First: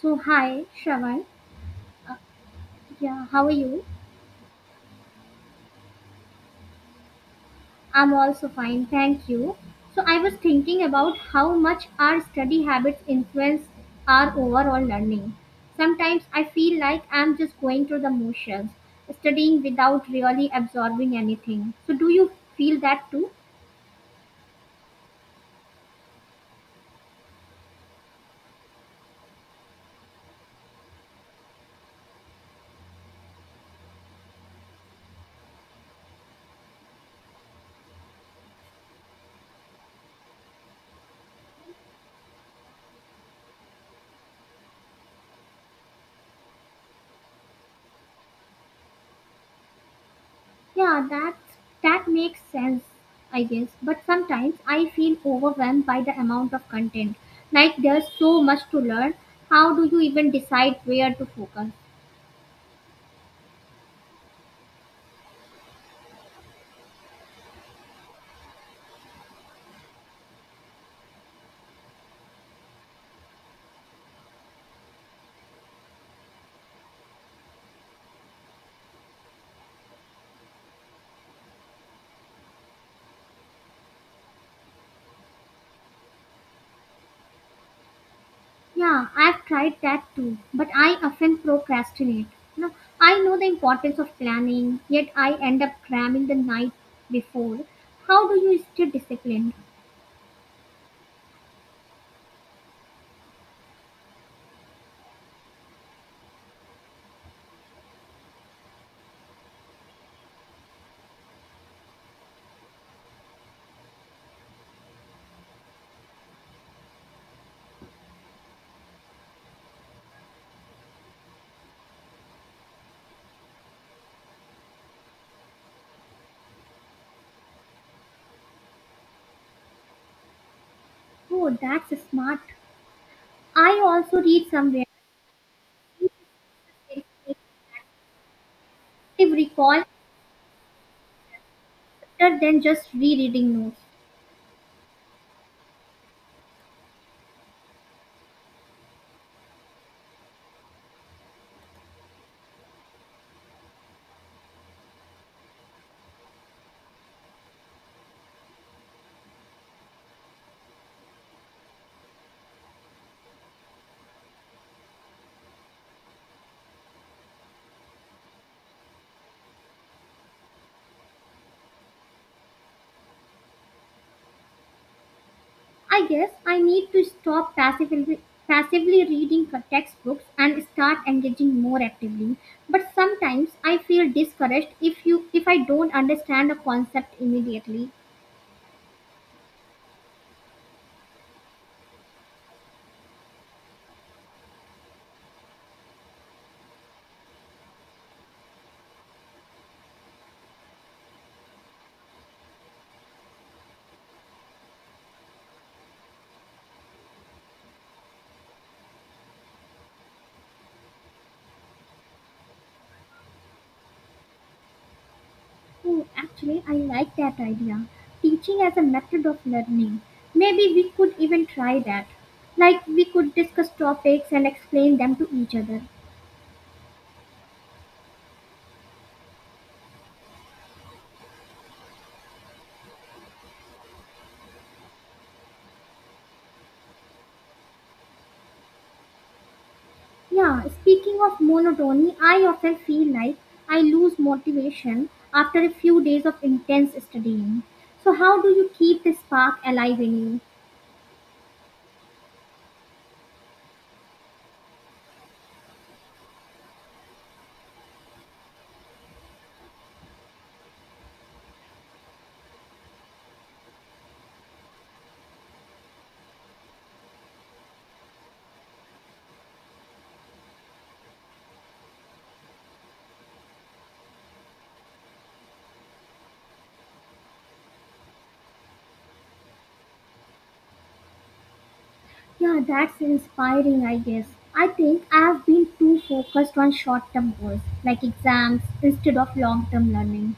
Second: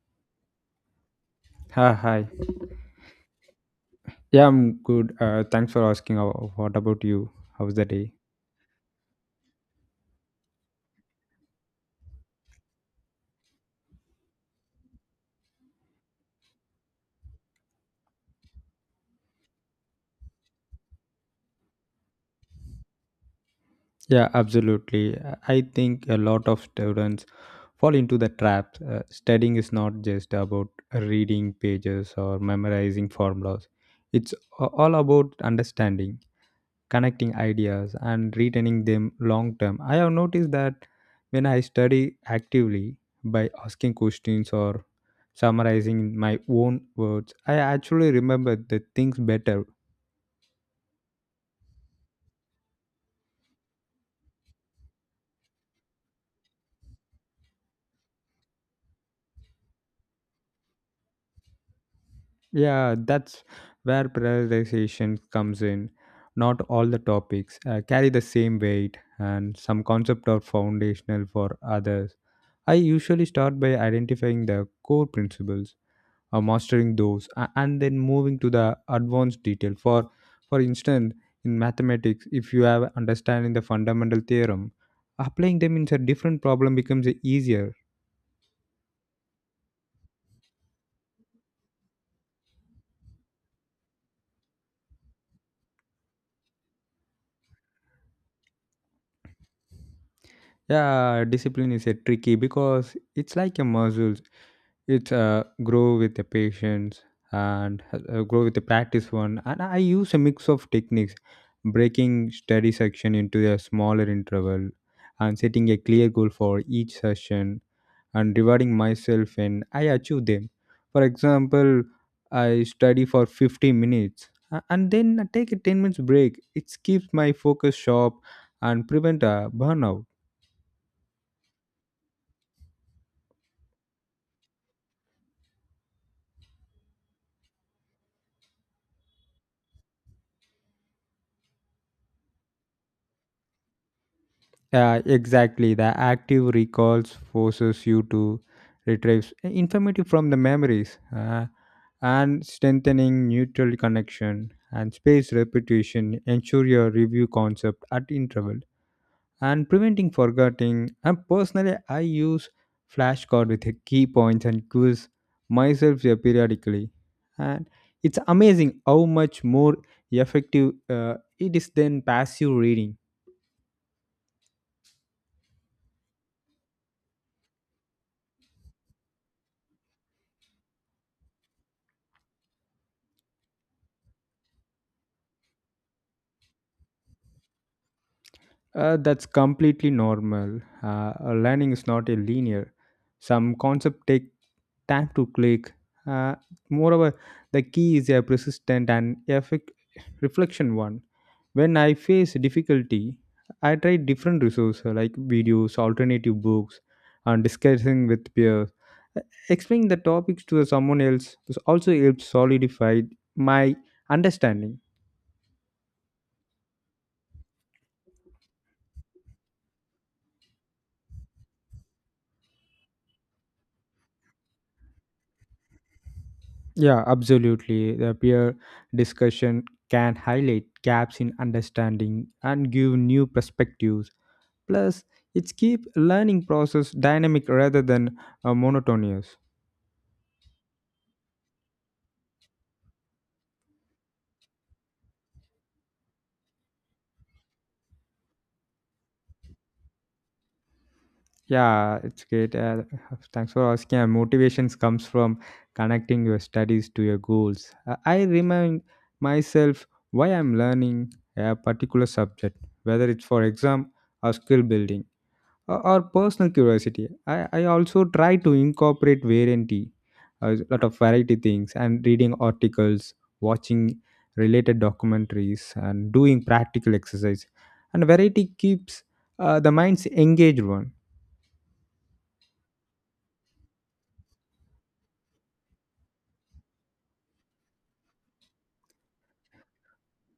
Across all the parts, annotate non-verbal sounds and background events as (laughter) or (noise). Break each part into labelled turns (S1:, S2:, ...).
S1: So hi, Shravan.
S2: Hi,
S1: Uh,
S2: hi.
S1: yeah, how are you?
S2: Yeah, I'm good. Thanks for asking. What about you? How's the day?
S1: I'm also fine, thank you. So I was thinking about how much our study habits influence our overall learning. Sometimes I feel like I'm just going through the motions, studying without really absorbing anything. So do you feel that too?
S2: Yeah, absolutely. I think a lot of students fall into the traps. Studying is not just about reading pages or memorizing formulas, it's all about understanding, connecting ideas, and retaining them long term. I have noticed that when I study actively by asking questions or summarizing in my own words, I actually remember the things better.
S1: Yeah, that makes sense, I guess. But sometimes I feel overwhelmed by the amount of content. Like there's so much to learn. How do you even decide where to focus?
S2: Yeah, that's where prioritization comes in. Not all the topics carry the same weight, and some concepts are foundational for others. I usually start by identifying the core principles, mastering those, and then moving to the advanced detail. For instance, in mathematics, if you have understanding the fundamental theorem, applying them in a different problem becomes easier.
S1: Yeah, I've tried that too, but I often procrastinate. You know, I know the importance of planning, yet I end up cramming the night before. How do you stay disciplined?
S2: Yeah, discipline is a tricky because it's like a muscle. It's grow with the patience, and grow with the practice one, and I use a mix of techniques: breaking study section into a smaller interval, and setting a clear goal for each session, and rewarding myself when I achieve them. For example, I study for 50 minutes and then I take a 10 minutes break. It keeps my focus sharp and prevent a burnout.
S1: Oh, that's smart. I also read somewhere active recall better than just rereading notes.
S2: Yeah, exactly. The active recalls forces you to retrieve information from the memories, and strengthening neutral connection, and space repetition ensure your review concept at interval and preventing forgetting. And personally, I use flashcard with the key points and quiz myself here periodically. And it's amazing how much more effective it is than passive reading.
S1: I guess I need to stop passively reading for textbooks and start engaging more actively. But sometimes I feel discouraged if I don't understand a concept immediately.
S2: That's completely normal. Learning is not a linear. Some concepts take time to click. Uh, Moreover, the key is a persistent and effect reflection one. When I face difficulty, I try different resources like videos, alternative books, and discussing with peers. Uh, Explaining the topics to someone else also helps solidify my understanding.
S1: Oh, actually, I like that idea. Teaching as a method of learning. Maybe we could even try that. Like we could discuss topics and explain them to each other.
S2: Yeah, absolutely. The peer discussion can highlight gaps in understanding and give new perspectives. Plus, it's keep learning process dynamic rather than monotonous.
S1: Yeah, speaking of monotony, I often feel like I lose motivation after a few days of intense studying. So, how do you keep the spark alive in you?
S2: Yeah, it's great. Thanks for asking. Motivations comes from connecting your studies to your goals. I remind myself why I'm learning a particular subject, whether it's for exam or skill building, or personal curiosity. I also try to incorporate variety, a lot of variety things, and reading articles, watching related documentaries, and doing practical exercise. And variety keeps the mind's engaged one.
S1: Yeah, that's inspiring, I guess. I think I have been too focused on short term goals like exams instead of long term learning.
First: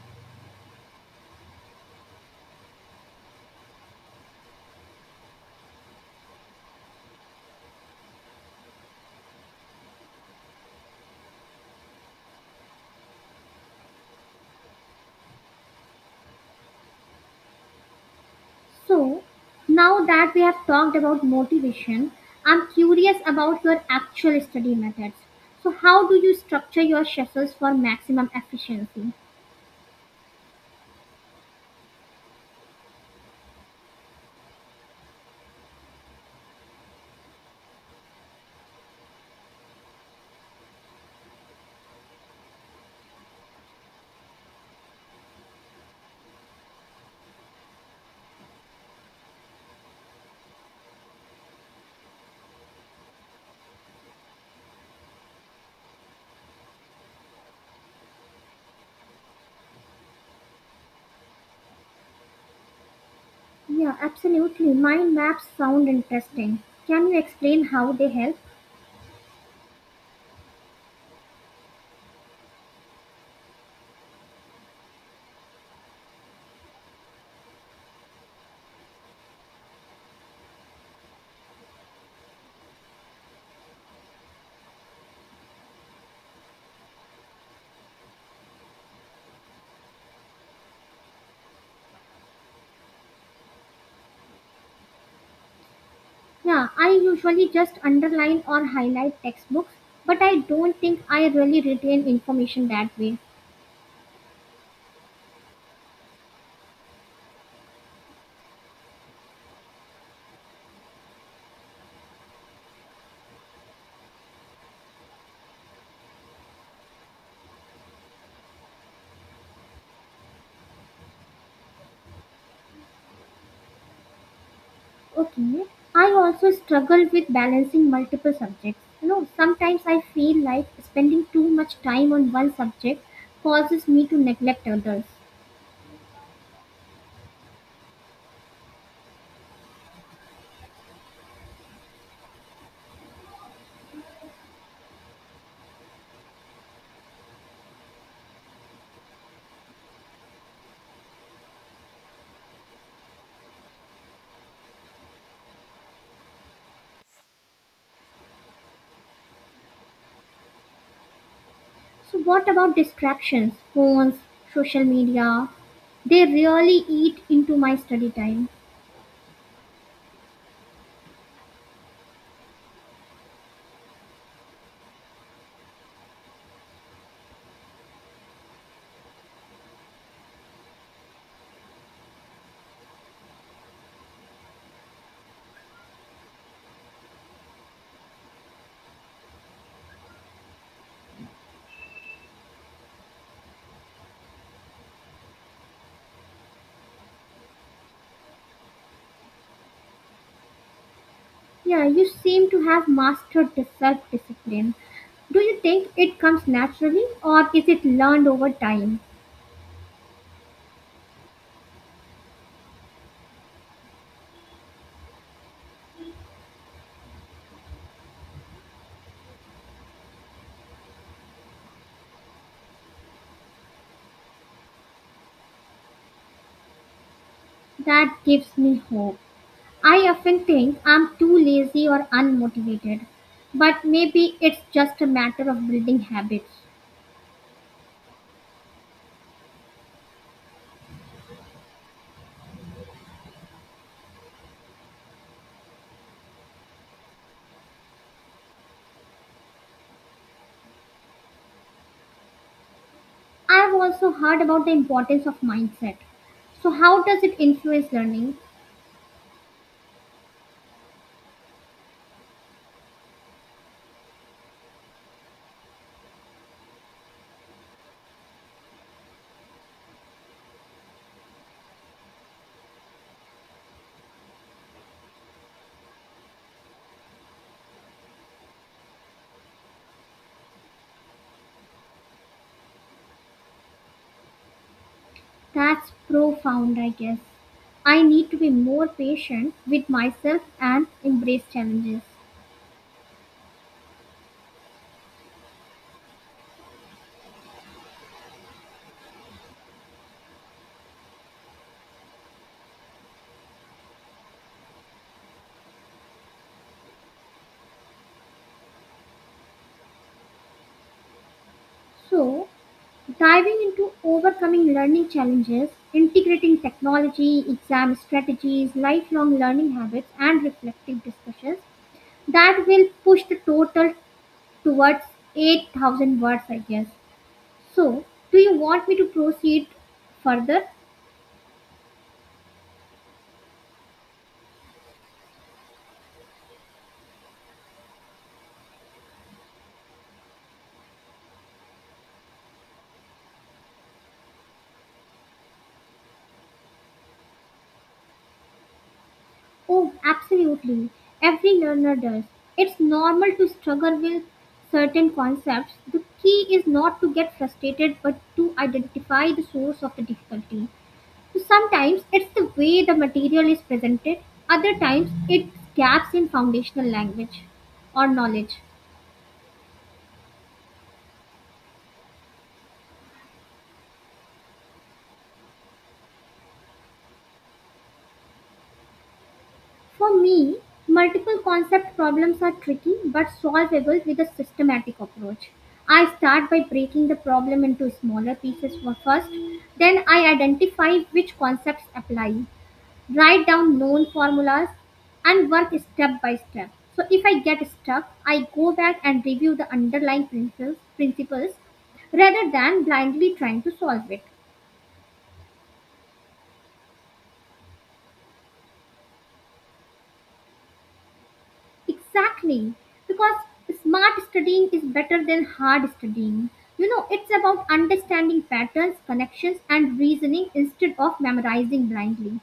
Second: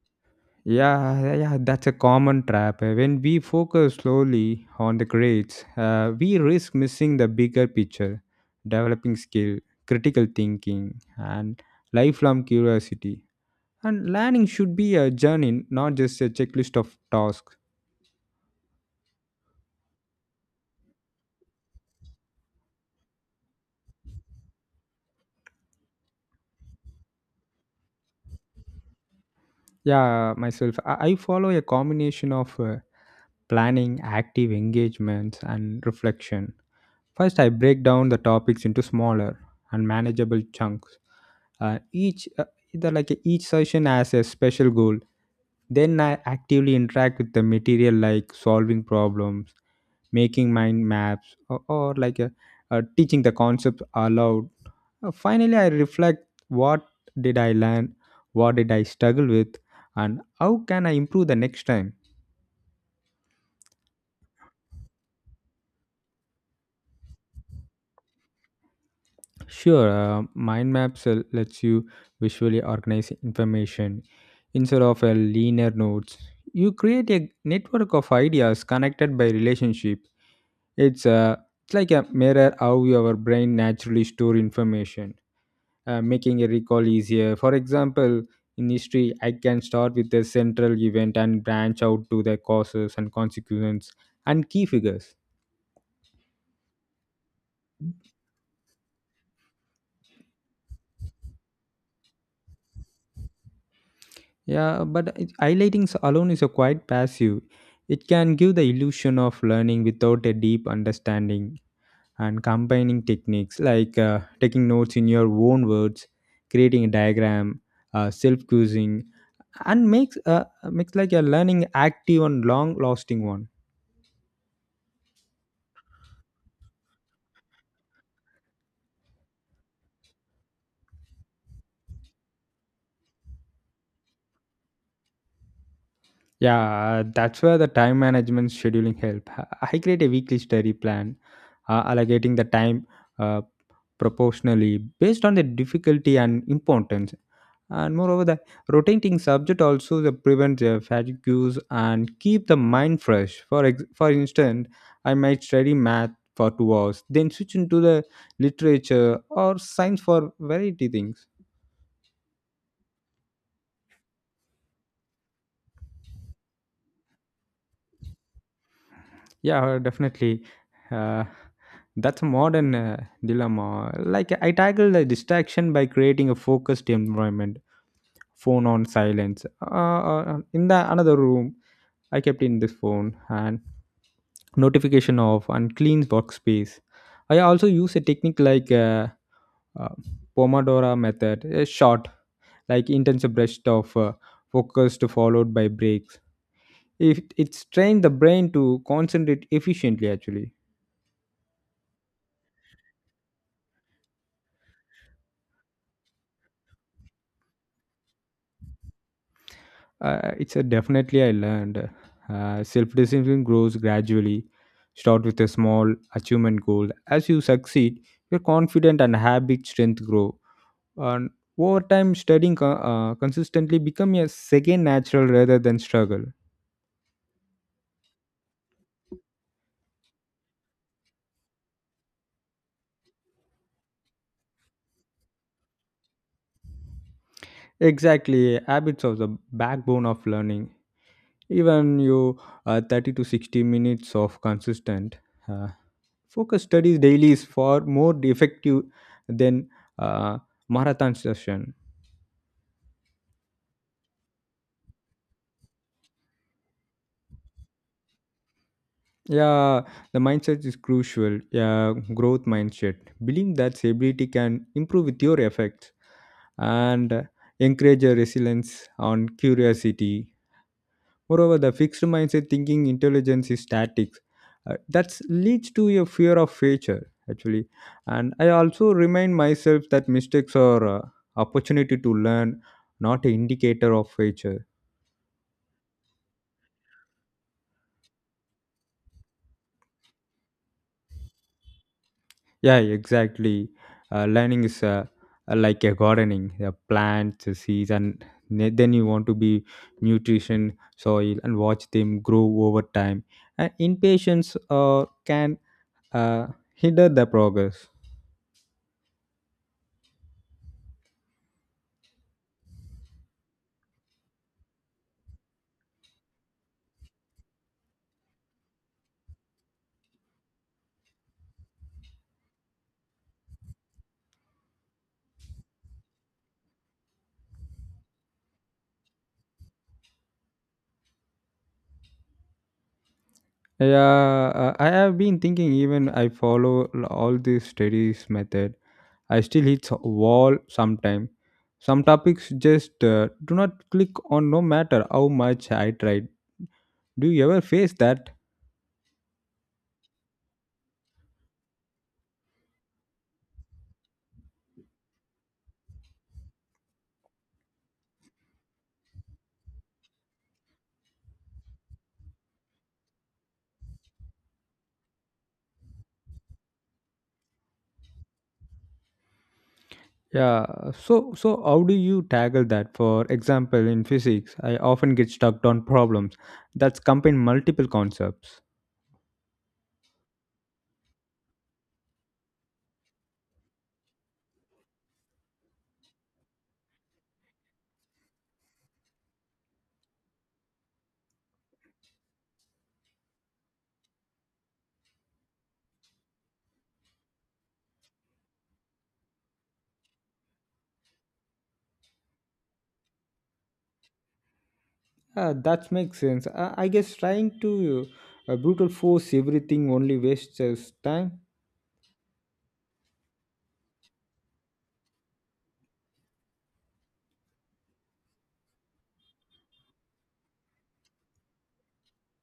S2: Yeah, yeah, yeah, that's a common trap. When we focus slowly on the grades, we risk missing the bigger picture, developing skill, critical thinking, and lifelong curiosity. And learning should be a journey, not just a checklist of tasks.
S1: So, now that we have talked about motivation, I'm curious about your actual study methods. So, how do you structure your schedules for maximum efficiency?
S2: Yeah, myself, I follow a combination of planning, active engagements, and reflection. First, I break down the topics into smaller and manageable chunks. Each either like each session has a special goal. Then I actively interact with the material, like solving problems, making mind maps, or teaching the concepts aloud. Finally, I reflect: what did I learn, what did I struggle with, and how can I improve the next time?
S1: Yeah, absolutely. Mind maps sound interesting. Can you explain how they help?
S2: Sure. Mind maps lets you visually organize information instead of a linear nodes. You create a network of ideas connected by relationship. It's like a mirror how your brain naturally store information, making a recall easier. For example, in history, I can start with a central event and branch out to the causes and consequences and key figures.
S1: Yeah, I usually just underline or highlight textbooks, but I don't think I really retain information that way.
S2: Yeah, but highlighting alone is a quite passive. It can give the illusion of learning without a deep understanding, and combining techniques like taking notes in your own words, creating a diagram, self quizzing, and makes like a learning active and long lasting one.
S1: Okay. I also struggle with balancing multiple subjects. You know, sometimes I feel like spending too much time on one subject causes me to neglect others.
S2: Yeah, that's where the time management scheduling help. I create a weekly study plan, allocating the time uh, proportionally based on the difficulty and importance. And moreover, the rotating subject also the prevents fatigues and keep the mind fresh. For instance, I might study math for 2 hours, then switch into the literature or science for variety things.
S1: So, what about distractions? Phones, social media? They really eat into my study time.
S2: Yeah, definitely. Uh, that's a modern dilemma. Like, I tackle the distraction by creating a focused environment. Phone on silence. In the another room, I kept in this phone and notification off and clean workspace. I also use a technique like uh, Pomodoro method, a short like intensive burst of focused followed by breaks. If it trains the brain to concentrate efficiently, actually.
S1: Yeah, you seem to have mastered the self discipline. Do you think it comes naturally or is it learned over time?
S2: It's a definitely I learned. Self discipline grows gradually. Start with a small achievement goal. As you succeed, your confidence and habit strength grow. And over time, studying consistently become a second natural rather than struggle.
S1: That gives me hope. I often think I'm too lazy or unmotivated, but maybe it's just a matter of building habits.
S2: Exactly, habits of the backbone of learning. Even you 30 to 60 minutes of consistent uh, focus studies daily is far more effective than uh, marathon session.
S1: I've also heard about the importance of mindset. So, how does it influence learning?
S2: Yeah, the mindset is crucial. Yeah, growth mindset. Believe that stability can improve with your efforts and encourage a resilience on curiosity. Moreover, the fixed mindset thinking intelligence is static. That leads to a fear of failure actually. And I also remind myself that mistakes are opportunity to learn, not an indicator of failure.
S1: That's profound, I guess. I need to be more patient with myself and embrace challenges.
S2: Yeah, exactly. Learning is like a gardening. The plants, the seeds, and then you want to be nutrition, soil, and watch them grow over time. And impatience can uh, hinder the progress.
S1: So, diving into overcoming learning challenges, integrating technology, exam strategies, lifelong learning habits, and reflective discussions that will push the total towards 8,000 words, I guess. So, do you want me to proceed further?
S2: Yeah, I have been thinking. Even I follow all these studies method. I still hit wall sometime. Some topics just do not click on, no matter how much I tried. Do you ever face that?
S1: Oh, absolutely. Every learner does. It's normal to struggle with certain concepts. The key is not to get frustrated but to identify the source of the difficulty. So sometimes it's the way the material is presented, other times it's gaps in foundational language or knowledge.
S2: Yeah, so how do you tackle that? For example, in physics, I often get stuck on problems that combine multiple concepts.
S1: For me, multiple concept problems are tricky but solvable with a systematic approach. I start by breaking the problem into smaller pieces for first, then I identify which concepts apply. Write down known formulas and work step by step. So if I get stuck I go back and review the underlying principles rather than blindly trying to solve it.
S2: That makes sense. I guess trying to brutal force everything only wastes us time.
S1: Exactly, because smart studying is better than hard studying. You know, it's about understanding patterns, connections and reasoning instead of memorizing blindly.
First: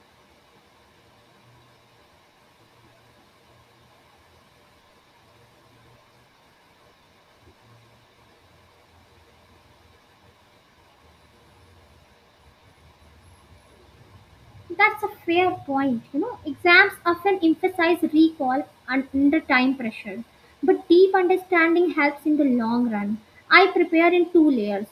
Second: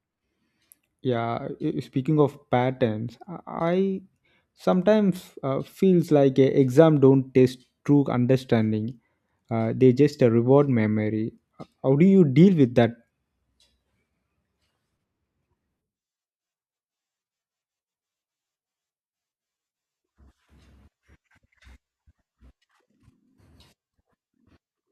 S2: Yeah, speaking of patterns, I sometimes feels like a exam don't test true understanding. They just reward memory. How do you deal with that?
S1: That's a fair point. You know, exams often emphasize recall and under time pressure, but deep understanding helps in the long run. I prepare in two layers.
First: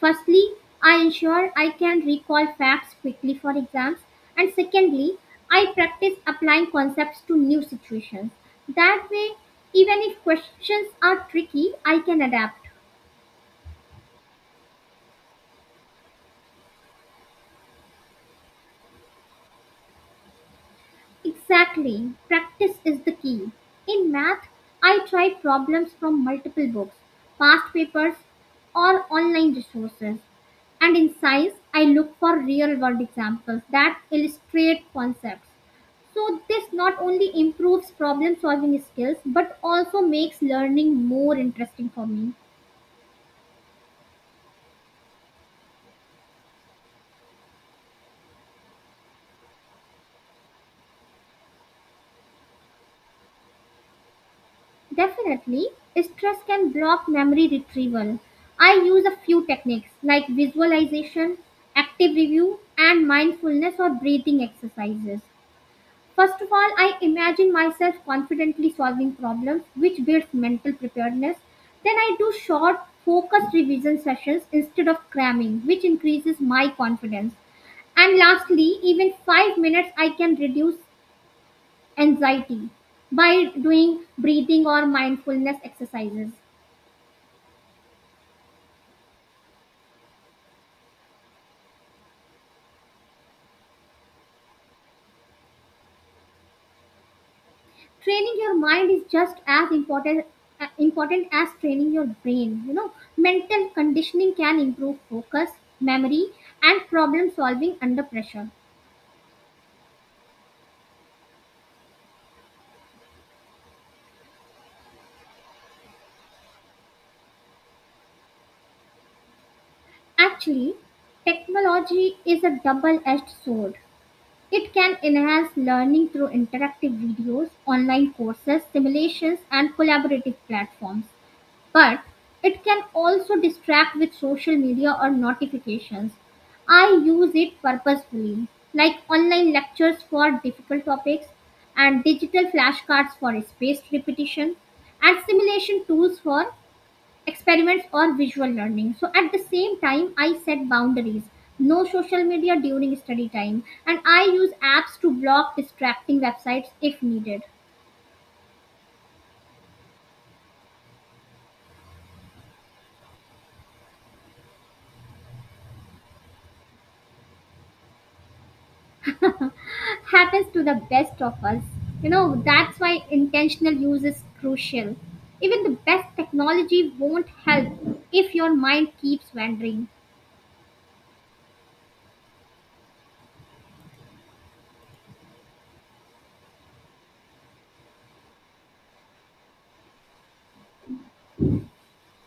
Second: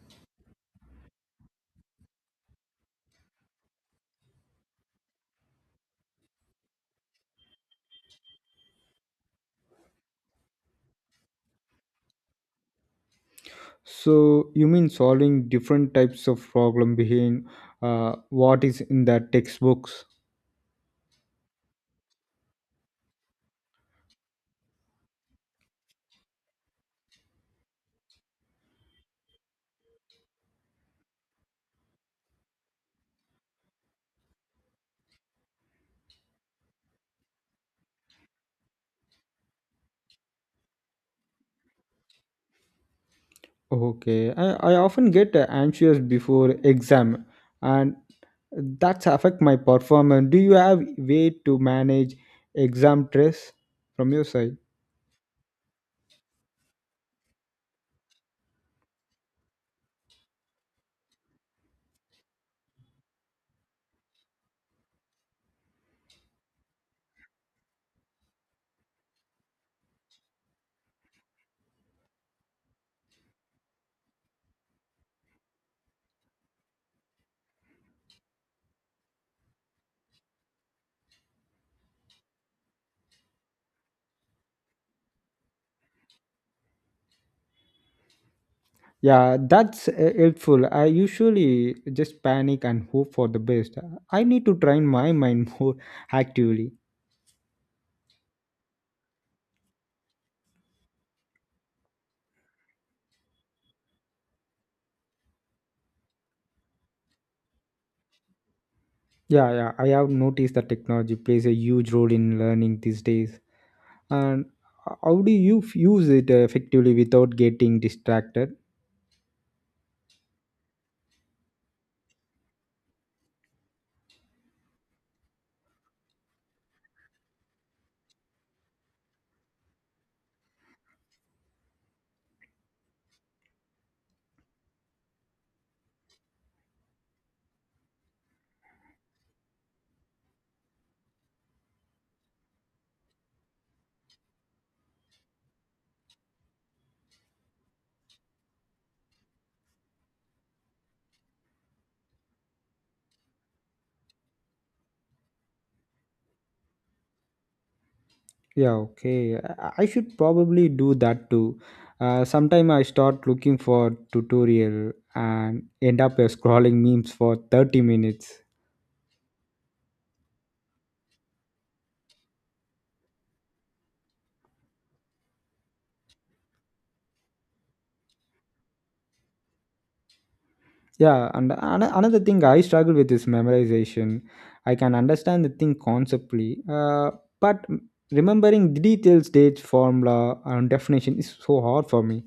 S1: Firstly, I ensure I can recall facts quickly for exams, and secondly, I practice applying concepts to new situations. That way, even if questions are tricky, I can adapt.
S2: So you mean solving different types of problem behind what is in the textbooks?
S1: Exactly. Practice is the key. In math, I tried problems from multiple books, past papers, or online resources. And in science, I look for real world examples that illustrate concepts. So, this not only improves problem solving skills but also makes learning more interesting for me.
S2: Okay, I often get anxious before exam, and that's affect my performance. Do you have way to manage exam stress from your side?
S1: Definitely, stress can block memory retrieval. I use a few techniques like visualization, active review, and mindfulness or breathing exercises. First of all, I imagine myself confidently solving problems, which builds mental preparedness. Then I do short, focused revision sessions instead of cramming, which increases my confidence. And lastly, even 5 minutes I can reduce anxiety by doing breathing or mindfulness exercises.
S2: Yeah, that's helpful. I usually just panic and hope for the best. I need to train my mind (laughs) more actively.
S1: Training your mind is just as important as training your brain. You know, mental conditioning can improve focus, memory, and problem solving under pressure.
S2: Yeah, yeah, I have noticed that technology plays a huge role in learning these days. And how do you use it effectively without getting distracted?
S1: Actually, technology is a double-edged sword. It can enhance learning through interactive videos, online courses, simulations, and collaborative platforms. But it can also distract with social media or notifications. I use it purposefully, like online lectures for difficult topics and digital flashcards for spaced repetition and simulation tools for experiments or visual learning. So at the same time, I set boundaries. No social media during study time, and I use apps to block distracting websites if needed.
S2: Yeah, okay, I should probably do that too. Sometime I start looking for tutorial and end up scrolling memes for 30 minutes.
S1: (laughs) Happens to the best of us. You know, that's why intentional use is crucial. Even the best technology won't help if your mind keeps wandering.
S2: Yeah, and another thing I struggle with is memorization. I can understand the thing conceptually, but remembering details, dates, formula, and definition is so hard for me.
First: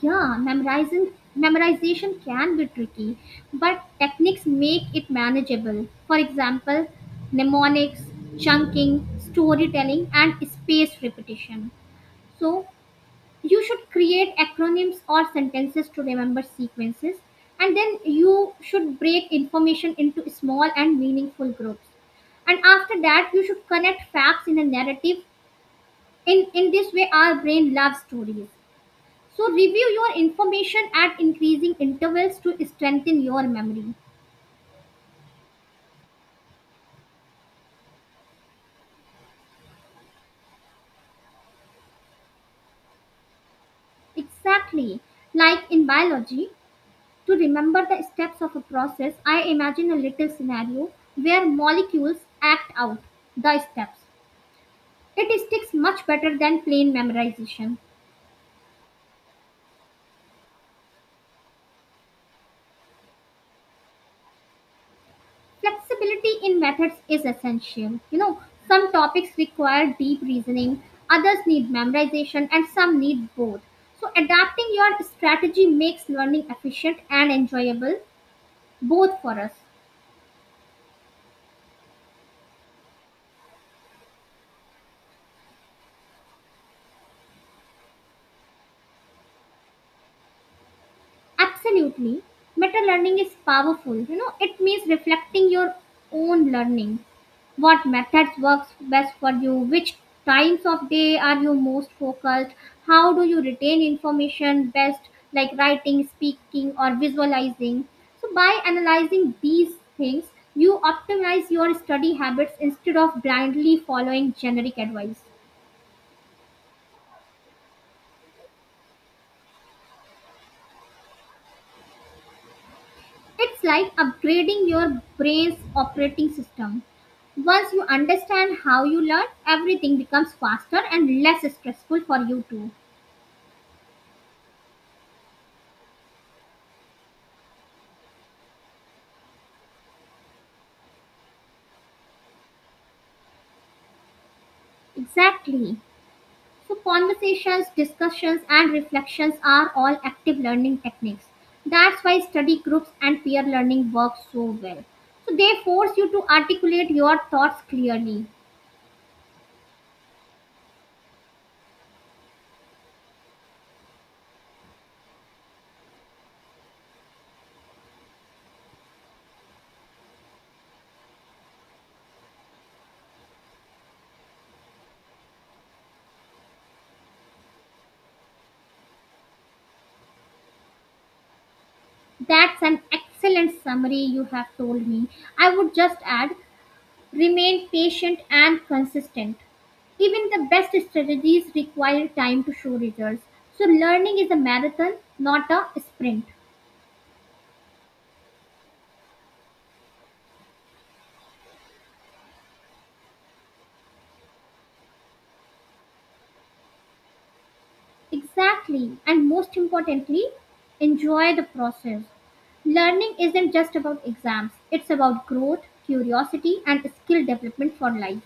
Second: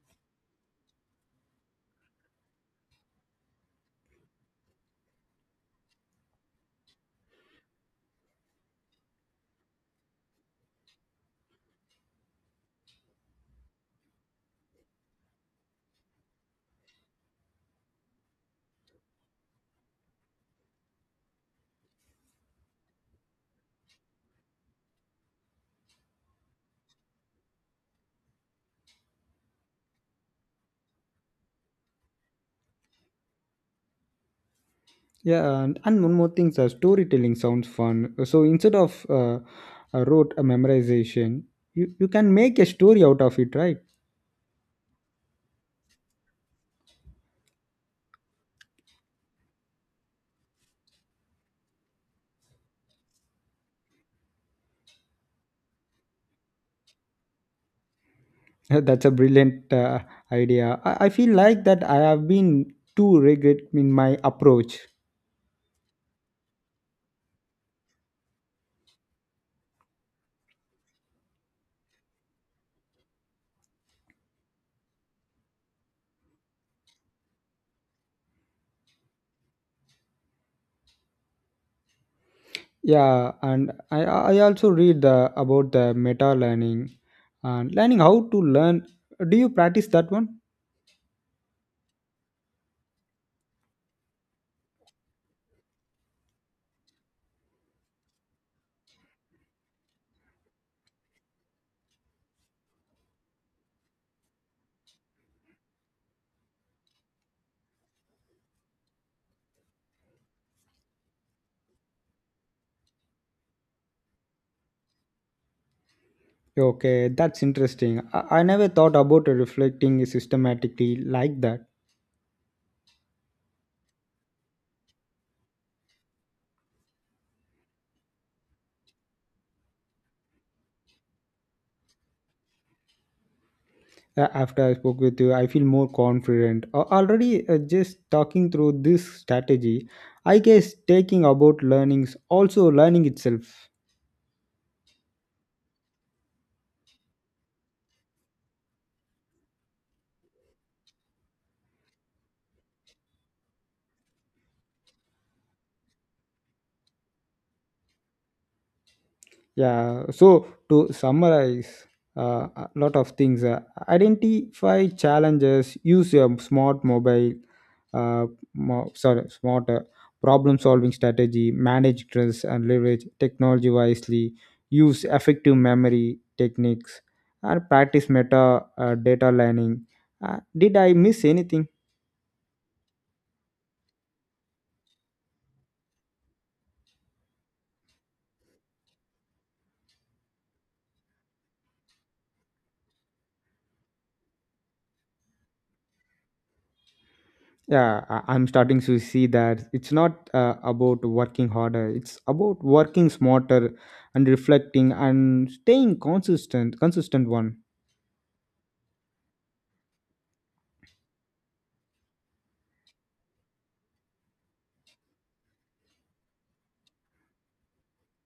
S1: Yeah, memorizing memorization can be tricky, but techniques make it manageable. For example, mnemonics, chunking, storytelling, and spaced repetition. So you should create acronyms or sentences to remember sequences, and then you should break information into small and meaningful groups, and after that you should connect facts in a narrative. In this way our brain loves stories. So review your information at increasing intervals to strengthen your memory.
S2: Yeah, and one more thing, sir, storytelling sounds fun. So instead of a memorization, you can make a story out of it, right?
S1: Exactly. Like in biology, to remember the steps of a process I imagine a little scenario where molecules act out the steps. It sticks much better than plain memorization.
S2: (laughs) That's a brilliant idea. I feel like that I have been too rigid in my approach.
S1: Flexibility in methods is essential. You know, some topics require deep reasoning, others need memorization, and some need both. So, adapting your strategy makes learning efficient and enjoyable, both for us.
S2: Yeah, and I also read about the meta learning and learning how to learn. Do you practice that one?
S1: Absolutely. Meta learning is powerful. You know, it means reflecting your own learning. What methods works best for you? Which times of day are you most focused? How do you retain information best, like writing, speaking or visualizing? So by analyzing these things, you optimize your study habits instead of blindly following generic advice.
S2: Okay, that's interesting. I never thought about reflecting systematically like that.
S1: It's like upgrading your brain's operating system. Once you understand how you learn, everything becomes faster and less stressful for you too.
S2: After I spoke with you, I feel more confident already, just talking through this strategy. I guess taking about learnings also learning itself.
S1: Exactly. So, conversations, discussions, and reflections are all active learning techniques. That's why study groups and peer learning work so well. So, they force you to articulate your thoughts clearly.
S2: Yeah, so to summarize a lot of things, identify challenges, use your smart mobile, uh, sorry, smart problem solving strategy, manage stress and leverage technology wisely, use effective memory techniques, and practice meta data learning. Did I miss anything?
S1: That's an excellent summary you have told me. I would just add, remain patient and consistent. Even the best strategies require time to show results. So, learning is a marathon, not a sprint.
S2: Yeah, I'm starting to see that it's not about working harder. It's about working smarter and reflecting and staying consistent one.
S1: Exactly. And most importantly, enjoy the process. Learning isn't just about exams, it's about growth, curiosity, and skill development for life.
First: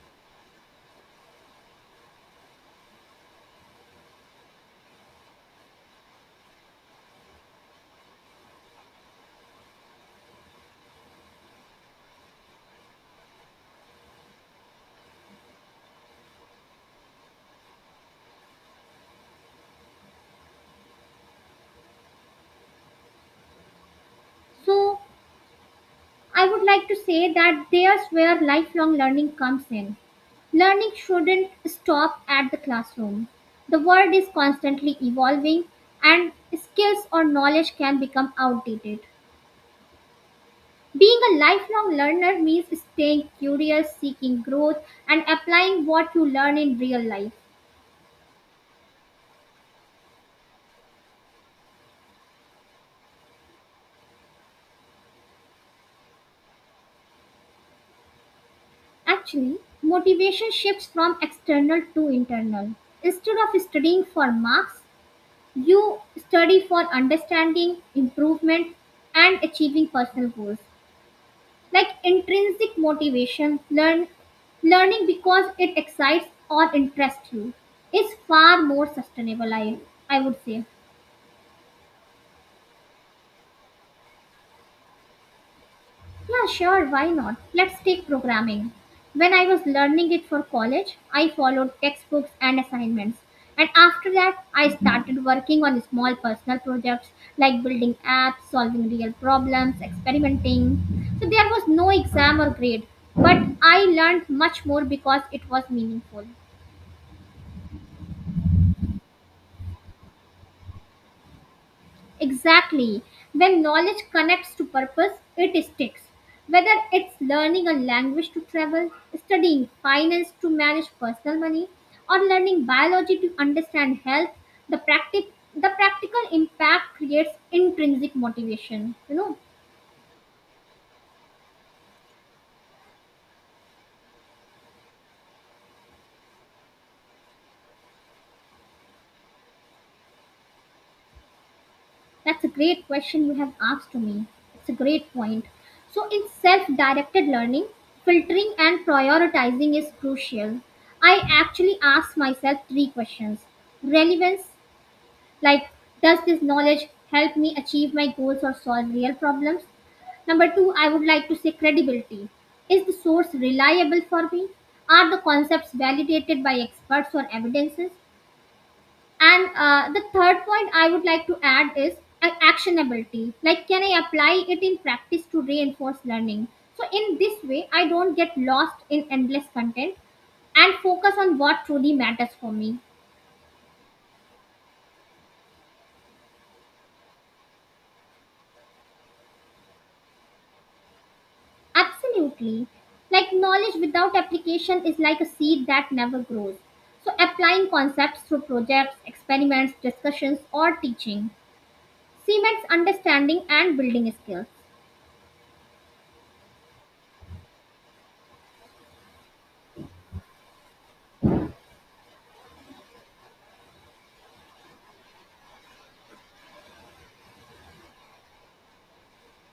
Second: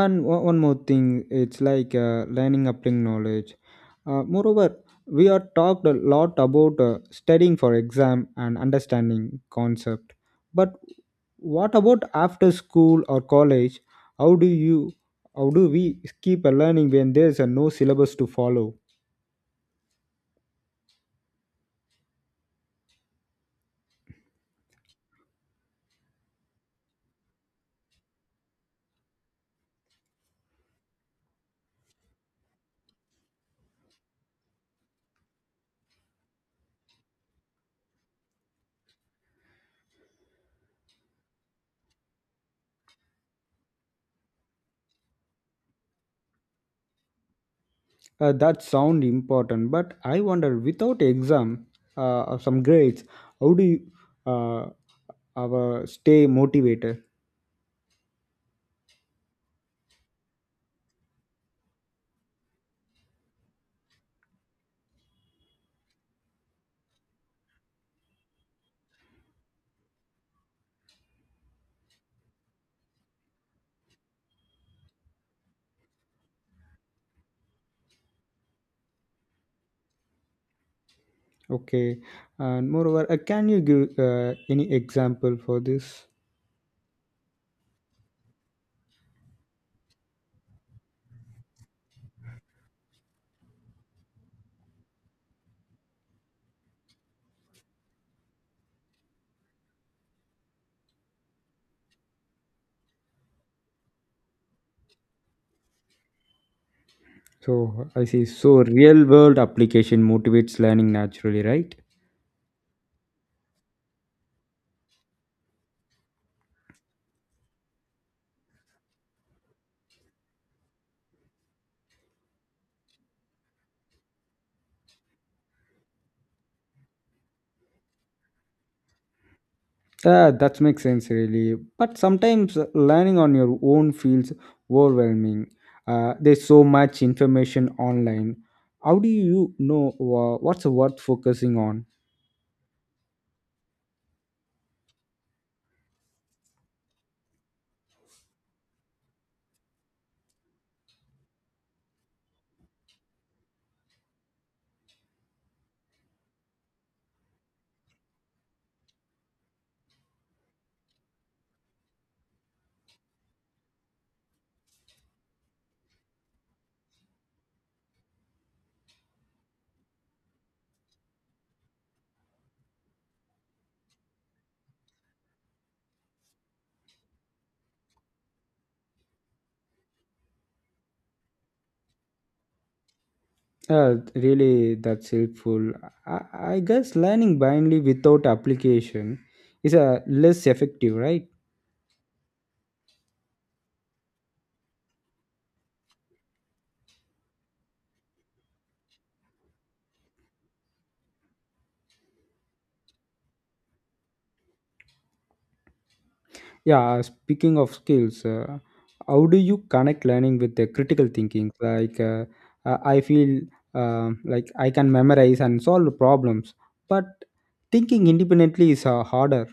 S2: And one more thing, it's like learning applying knowledge. Moreover, we are talked a lot about studying for exam and understanding concept, but what about after school or college? How do you how do we keep a learning when there's a no syllabus to follow?
S1: So, I would like to say that there's where lifelong learning comes in. Learning shouldn't stop at the classroom. The world is constantly evolving, and skills or knowledge can become outdated. Being a lifelong learner means staying curious, seeking growth, and applying what you learn in real life.
S2: That sound important, but I wonder without exam, or some grades, how do you uh, our stay motivated?
S1: Actually, motivation shifts from external to internal. Instead of studying for marks, you study for understanding, improvement, and achieving personal goals. Like intrinsic motivation, learning because it excites or interests you is far more sustainable, I would say.
S2: Okay, and moreover, can you give any example for this?
S1: Yeah, sure, why not? Let's take programming. When I was learning it for college, I followed textbooks and assignments. And after that, I started working on small personal projects like building apps, solving real problems, experimenting. So there was no exam or grade, but I learned much more because it was meaningful.
S2: So I see. So real world application motivates learning naturally, right?
S1: Exactly. When knowledge connects to purpose, it sticks. Whether it's learning a language to travel, studying finance to manage personal money, or learning biology to understand health, the practical impact creates intrinsic motivation. You know,
S2: Yeah, that makes sense, really. But sometimes learning on your own feels overwhelming. There's so much information online. How do you know what's worth focusing on?
S1: that's a great question you have asked to me. It's a great point. So in self-directed learning, filtering and prioritizing is crucial. I actually ask myself three questions. Relevance, like, does this knowledge help me achieve my goals or solve real problems? Number two, I would like to say credibility. Is the source reliable for me? Are the concepts validated by experts or evidences? And the third point I would like to add is actionability. Like, can I apply it in practice to reinforce learning? So, in this way, I don't get lost in endless content and focus on what truly matters for me.
S2: Really, that's helpful. I guess learning blindly without application is less effective, right?
S1: Absolutely. Like knowledge without application is like a seed that never grows. So applying concepts through projects, experiments, discussions, or teaching cements understanding and building skills.
S2: Yeah, speaking of skills, how do you connect learning with the critical thinking? Like, I feel like I can memorize and solve problems, but thinking independently is harder.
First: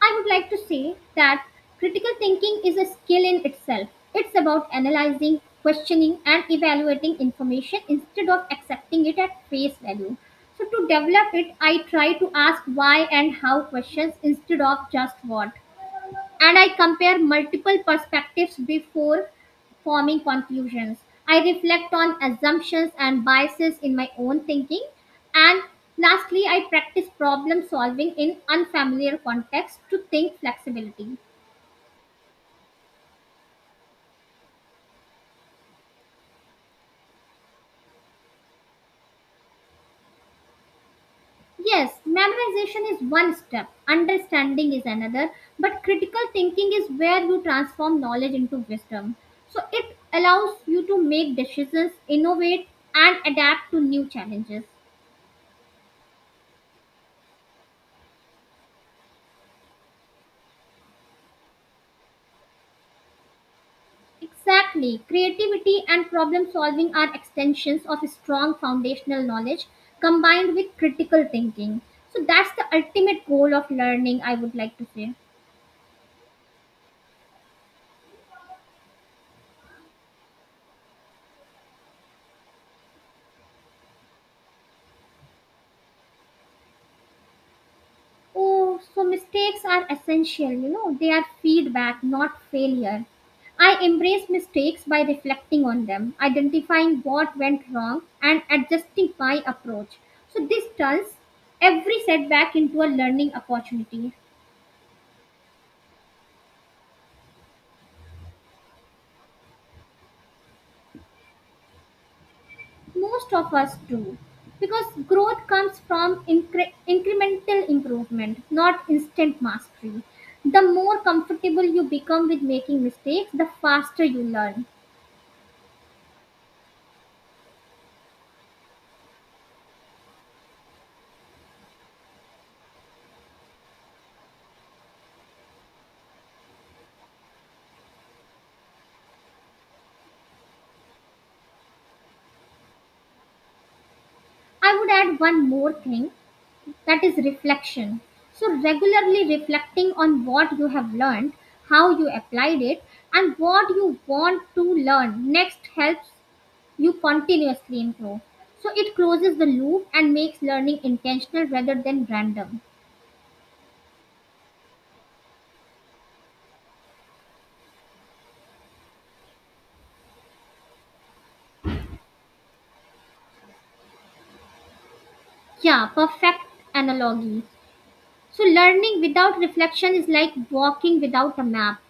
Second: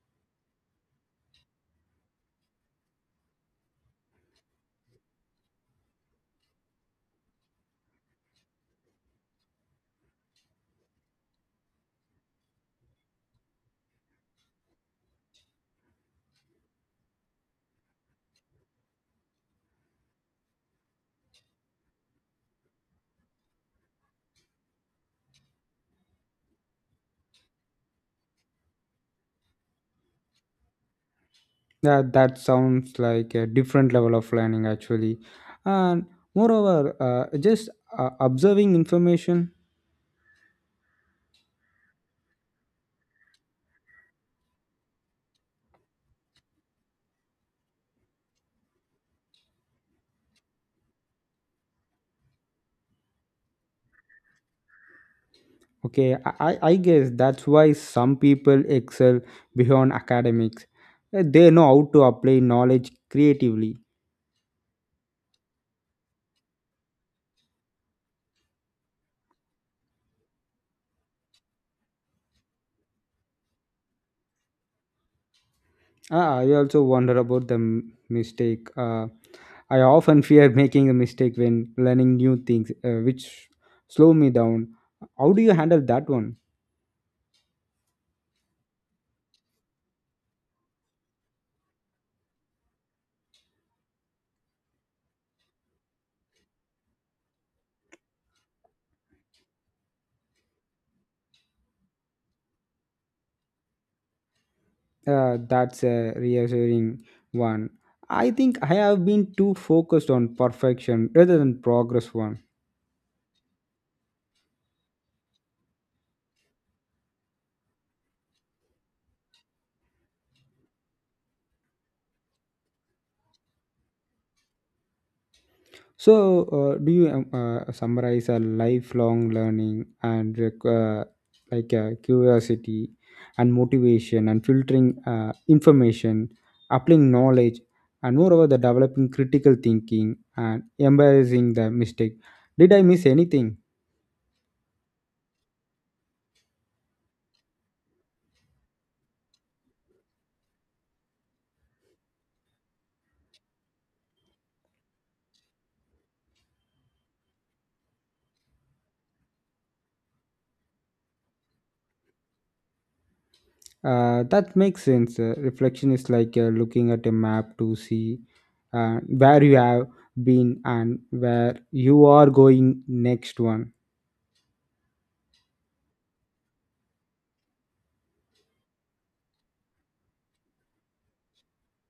S1: I would like to say that critical thinking is a skill in itself. It's about analyzing, questioning, and evaluating information instead of accepting it at face value. So to develop it, I try to ask why and how questions instead of just what. And I compare multiple perspectives before forming conclusions. I reflect on assumptions and biases in my own thinking. And lastly, I practice problem solving in unfamiliar contexts to think flexibility.
S2: Yeah, that sounds like a different level of learning actually. And moreover, just observing information.
S1: Yes, memorization is one step, understanding is another, but critical thinking is where you transform knowledge into wisdom. So it allows you to make decisions, innovate, and adapt to new challenges.
S2: Okay, I guess that's why some people excel beyond academics. They know how to apply knowledge creatively.
S1: Exactly. Creativity and problem solving are extensions of strong foundational knowledge combined with critical thinking. So that's the ultimate goal of learning, I would like to say.
S2: I also wonder about the mistake. I often fear making a mistake when learning new things, which slow me down. How do you handle that one?
S1: Oh, so mistakes are essential, you know, they are feedback, not failure. I embrace mistakes by reflecting on them, identifying what went wrong, and adjusting my approach. So this turns every setback into a learning opportunity.
S2: That's a reassuring one. I think I have been too focused on perfection rather than progress one.
S1: Most of us do. Because growth comes from incremental improvement, not instant mastery. The more comfortable you become with making mistakes, the faster you learn.
S2: So, do you summarize a lifelong learning and like curiosity and motivation and filtering information, applying knowledge, and moreover, the developing critical thinking and embracing the mistake? Did I miss anything?
S1: I would add one more thing, that is reflection. So, regularly reflecting on what you have learned, how you applied it, and what you want to learn next helps you continuously improve. So, it closes the loop and makes learning intentional rather than random.
S2: That makes sense. Reflection is like looking at a map to see where you have been and where you are going next one.
S1: Yeah, perfect analogy. So, learning without reflection is like walking without a map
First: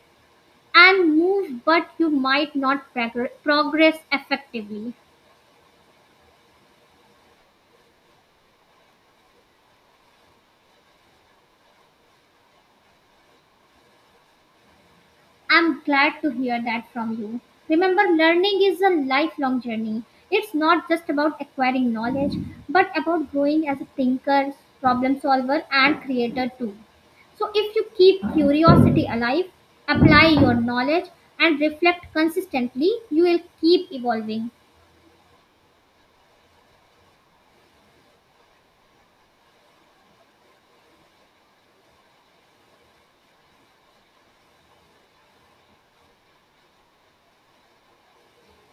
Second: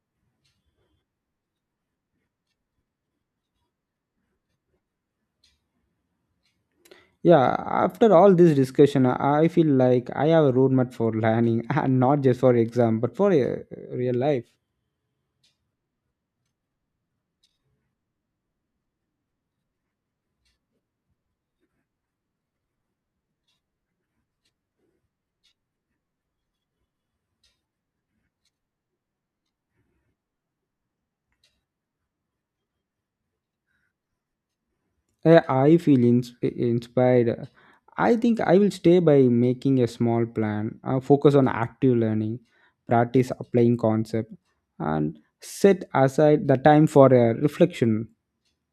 S1: and move, but you might not progress effectively.
S2: Yeah, after all this discussion, I feel like I have a roadmap for learning (laughs) and not just for exam, but for real life.
S1: I'm glad to hear that from you. Remember, learning is a lifelong journey. It's not just about acquiring knowledge, but about growing as a thinker, problem solver, and creator too. So, if you keep curiosity alive, apply your knowledge, and reflect consistently, you will keep evolving.
S2: I feel inspired. I think I will stay by making a small plan, focus on active learning, practice applying concept, and set aside the time for reflection.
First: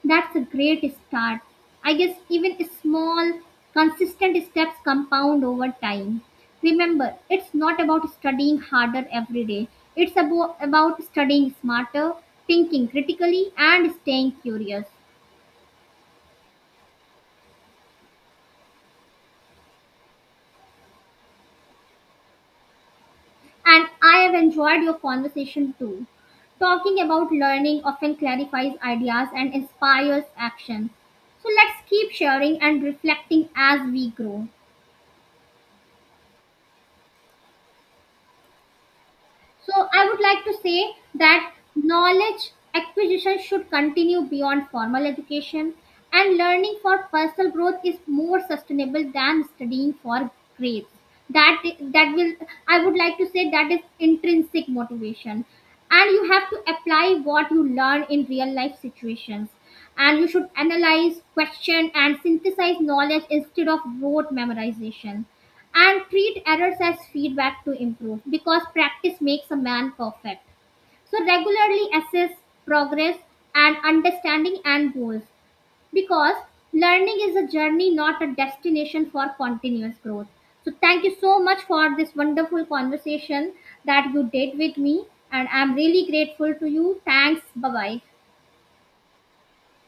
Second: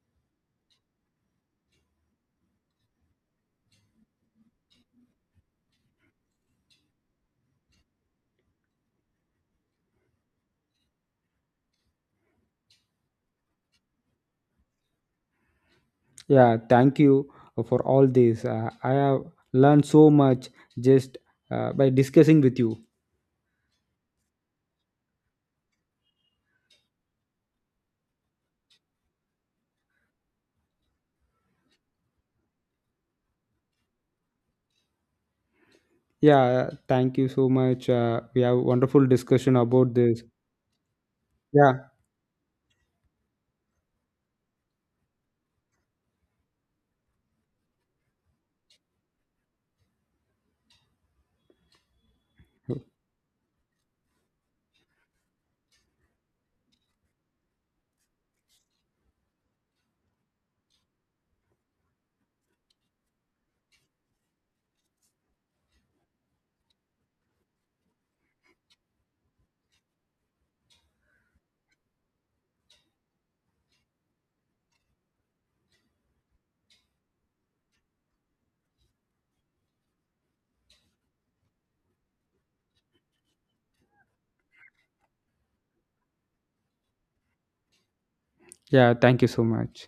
S1: That's a great start. I guess even small, consistent steps compound over time. Remember, it's not about studying harder every day. It's about studying smarter, thinking critically, and staying curious.
S2: Yeah, thank you for all this. I have learned so much just by discussing with you.
S1: And I have enjoyed your conversation too. Talking about learning often clarifies ideas and inspires action. So let's keep sharing and reflecting as we grow.
S2: Yeah, thank you so much. We have wonderful discussion
S1: So
S2: about
S1: I would
S2: this.
S1: like to say that
S2: Yeah,
S1: knowledge acquisition should continue beyond formal education and learning for personal growth is more sustainable than studying for grades. That will, I would like to say, that is intrinsic motivation. And you have to apply what you learn in real life situations, and you should analyze, question, and synthesize knowledge instead of rote memorization. And treat errors as feedback to improve because practice makes a man perfect. So, regularly assess progress and understanding and goals, because learning is a journey, not a destination for continuous growth. So, thank you so much for this wonderful conversation that you did with me, and I'm really grateful to you. Thanks. Bye bye.
S2: yeah, thank you so much.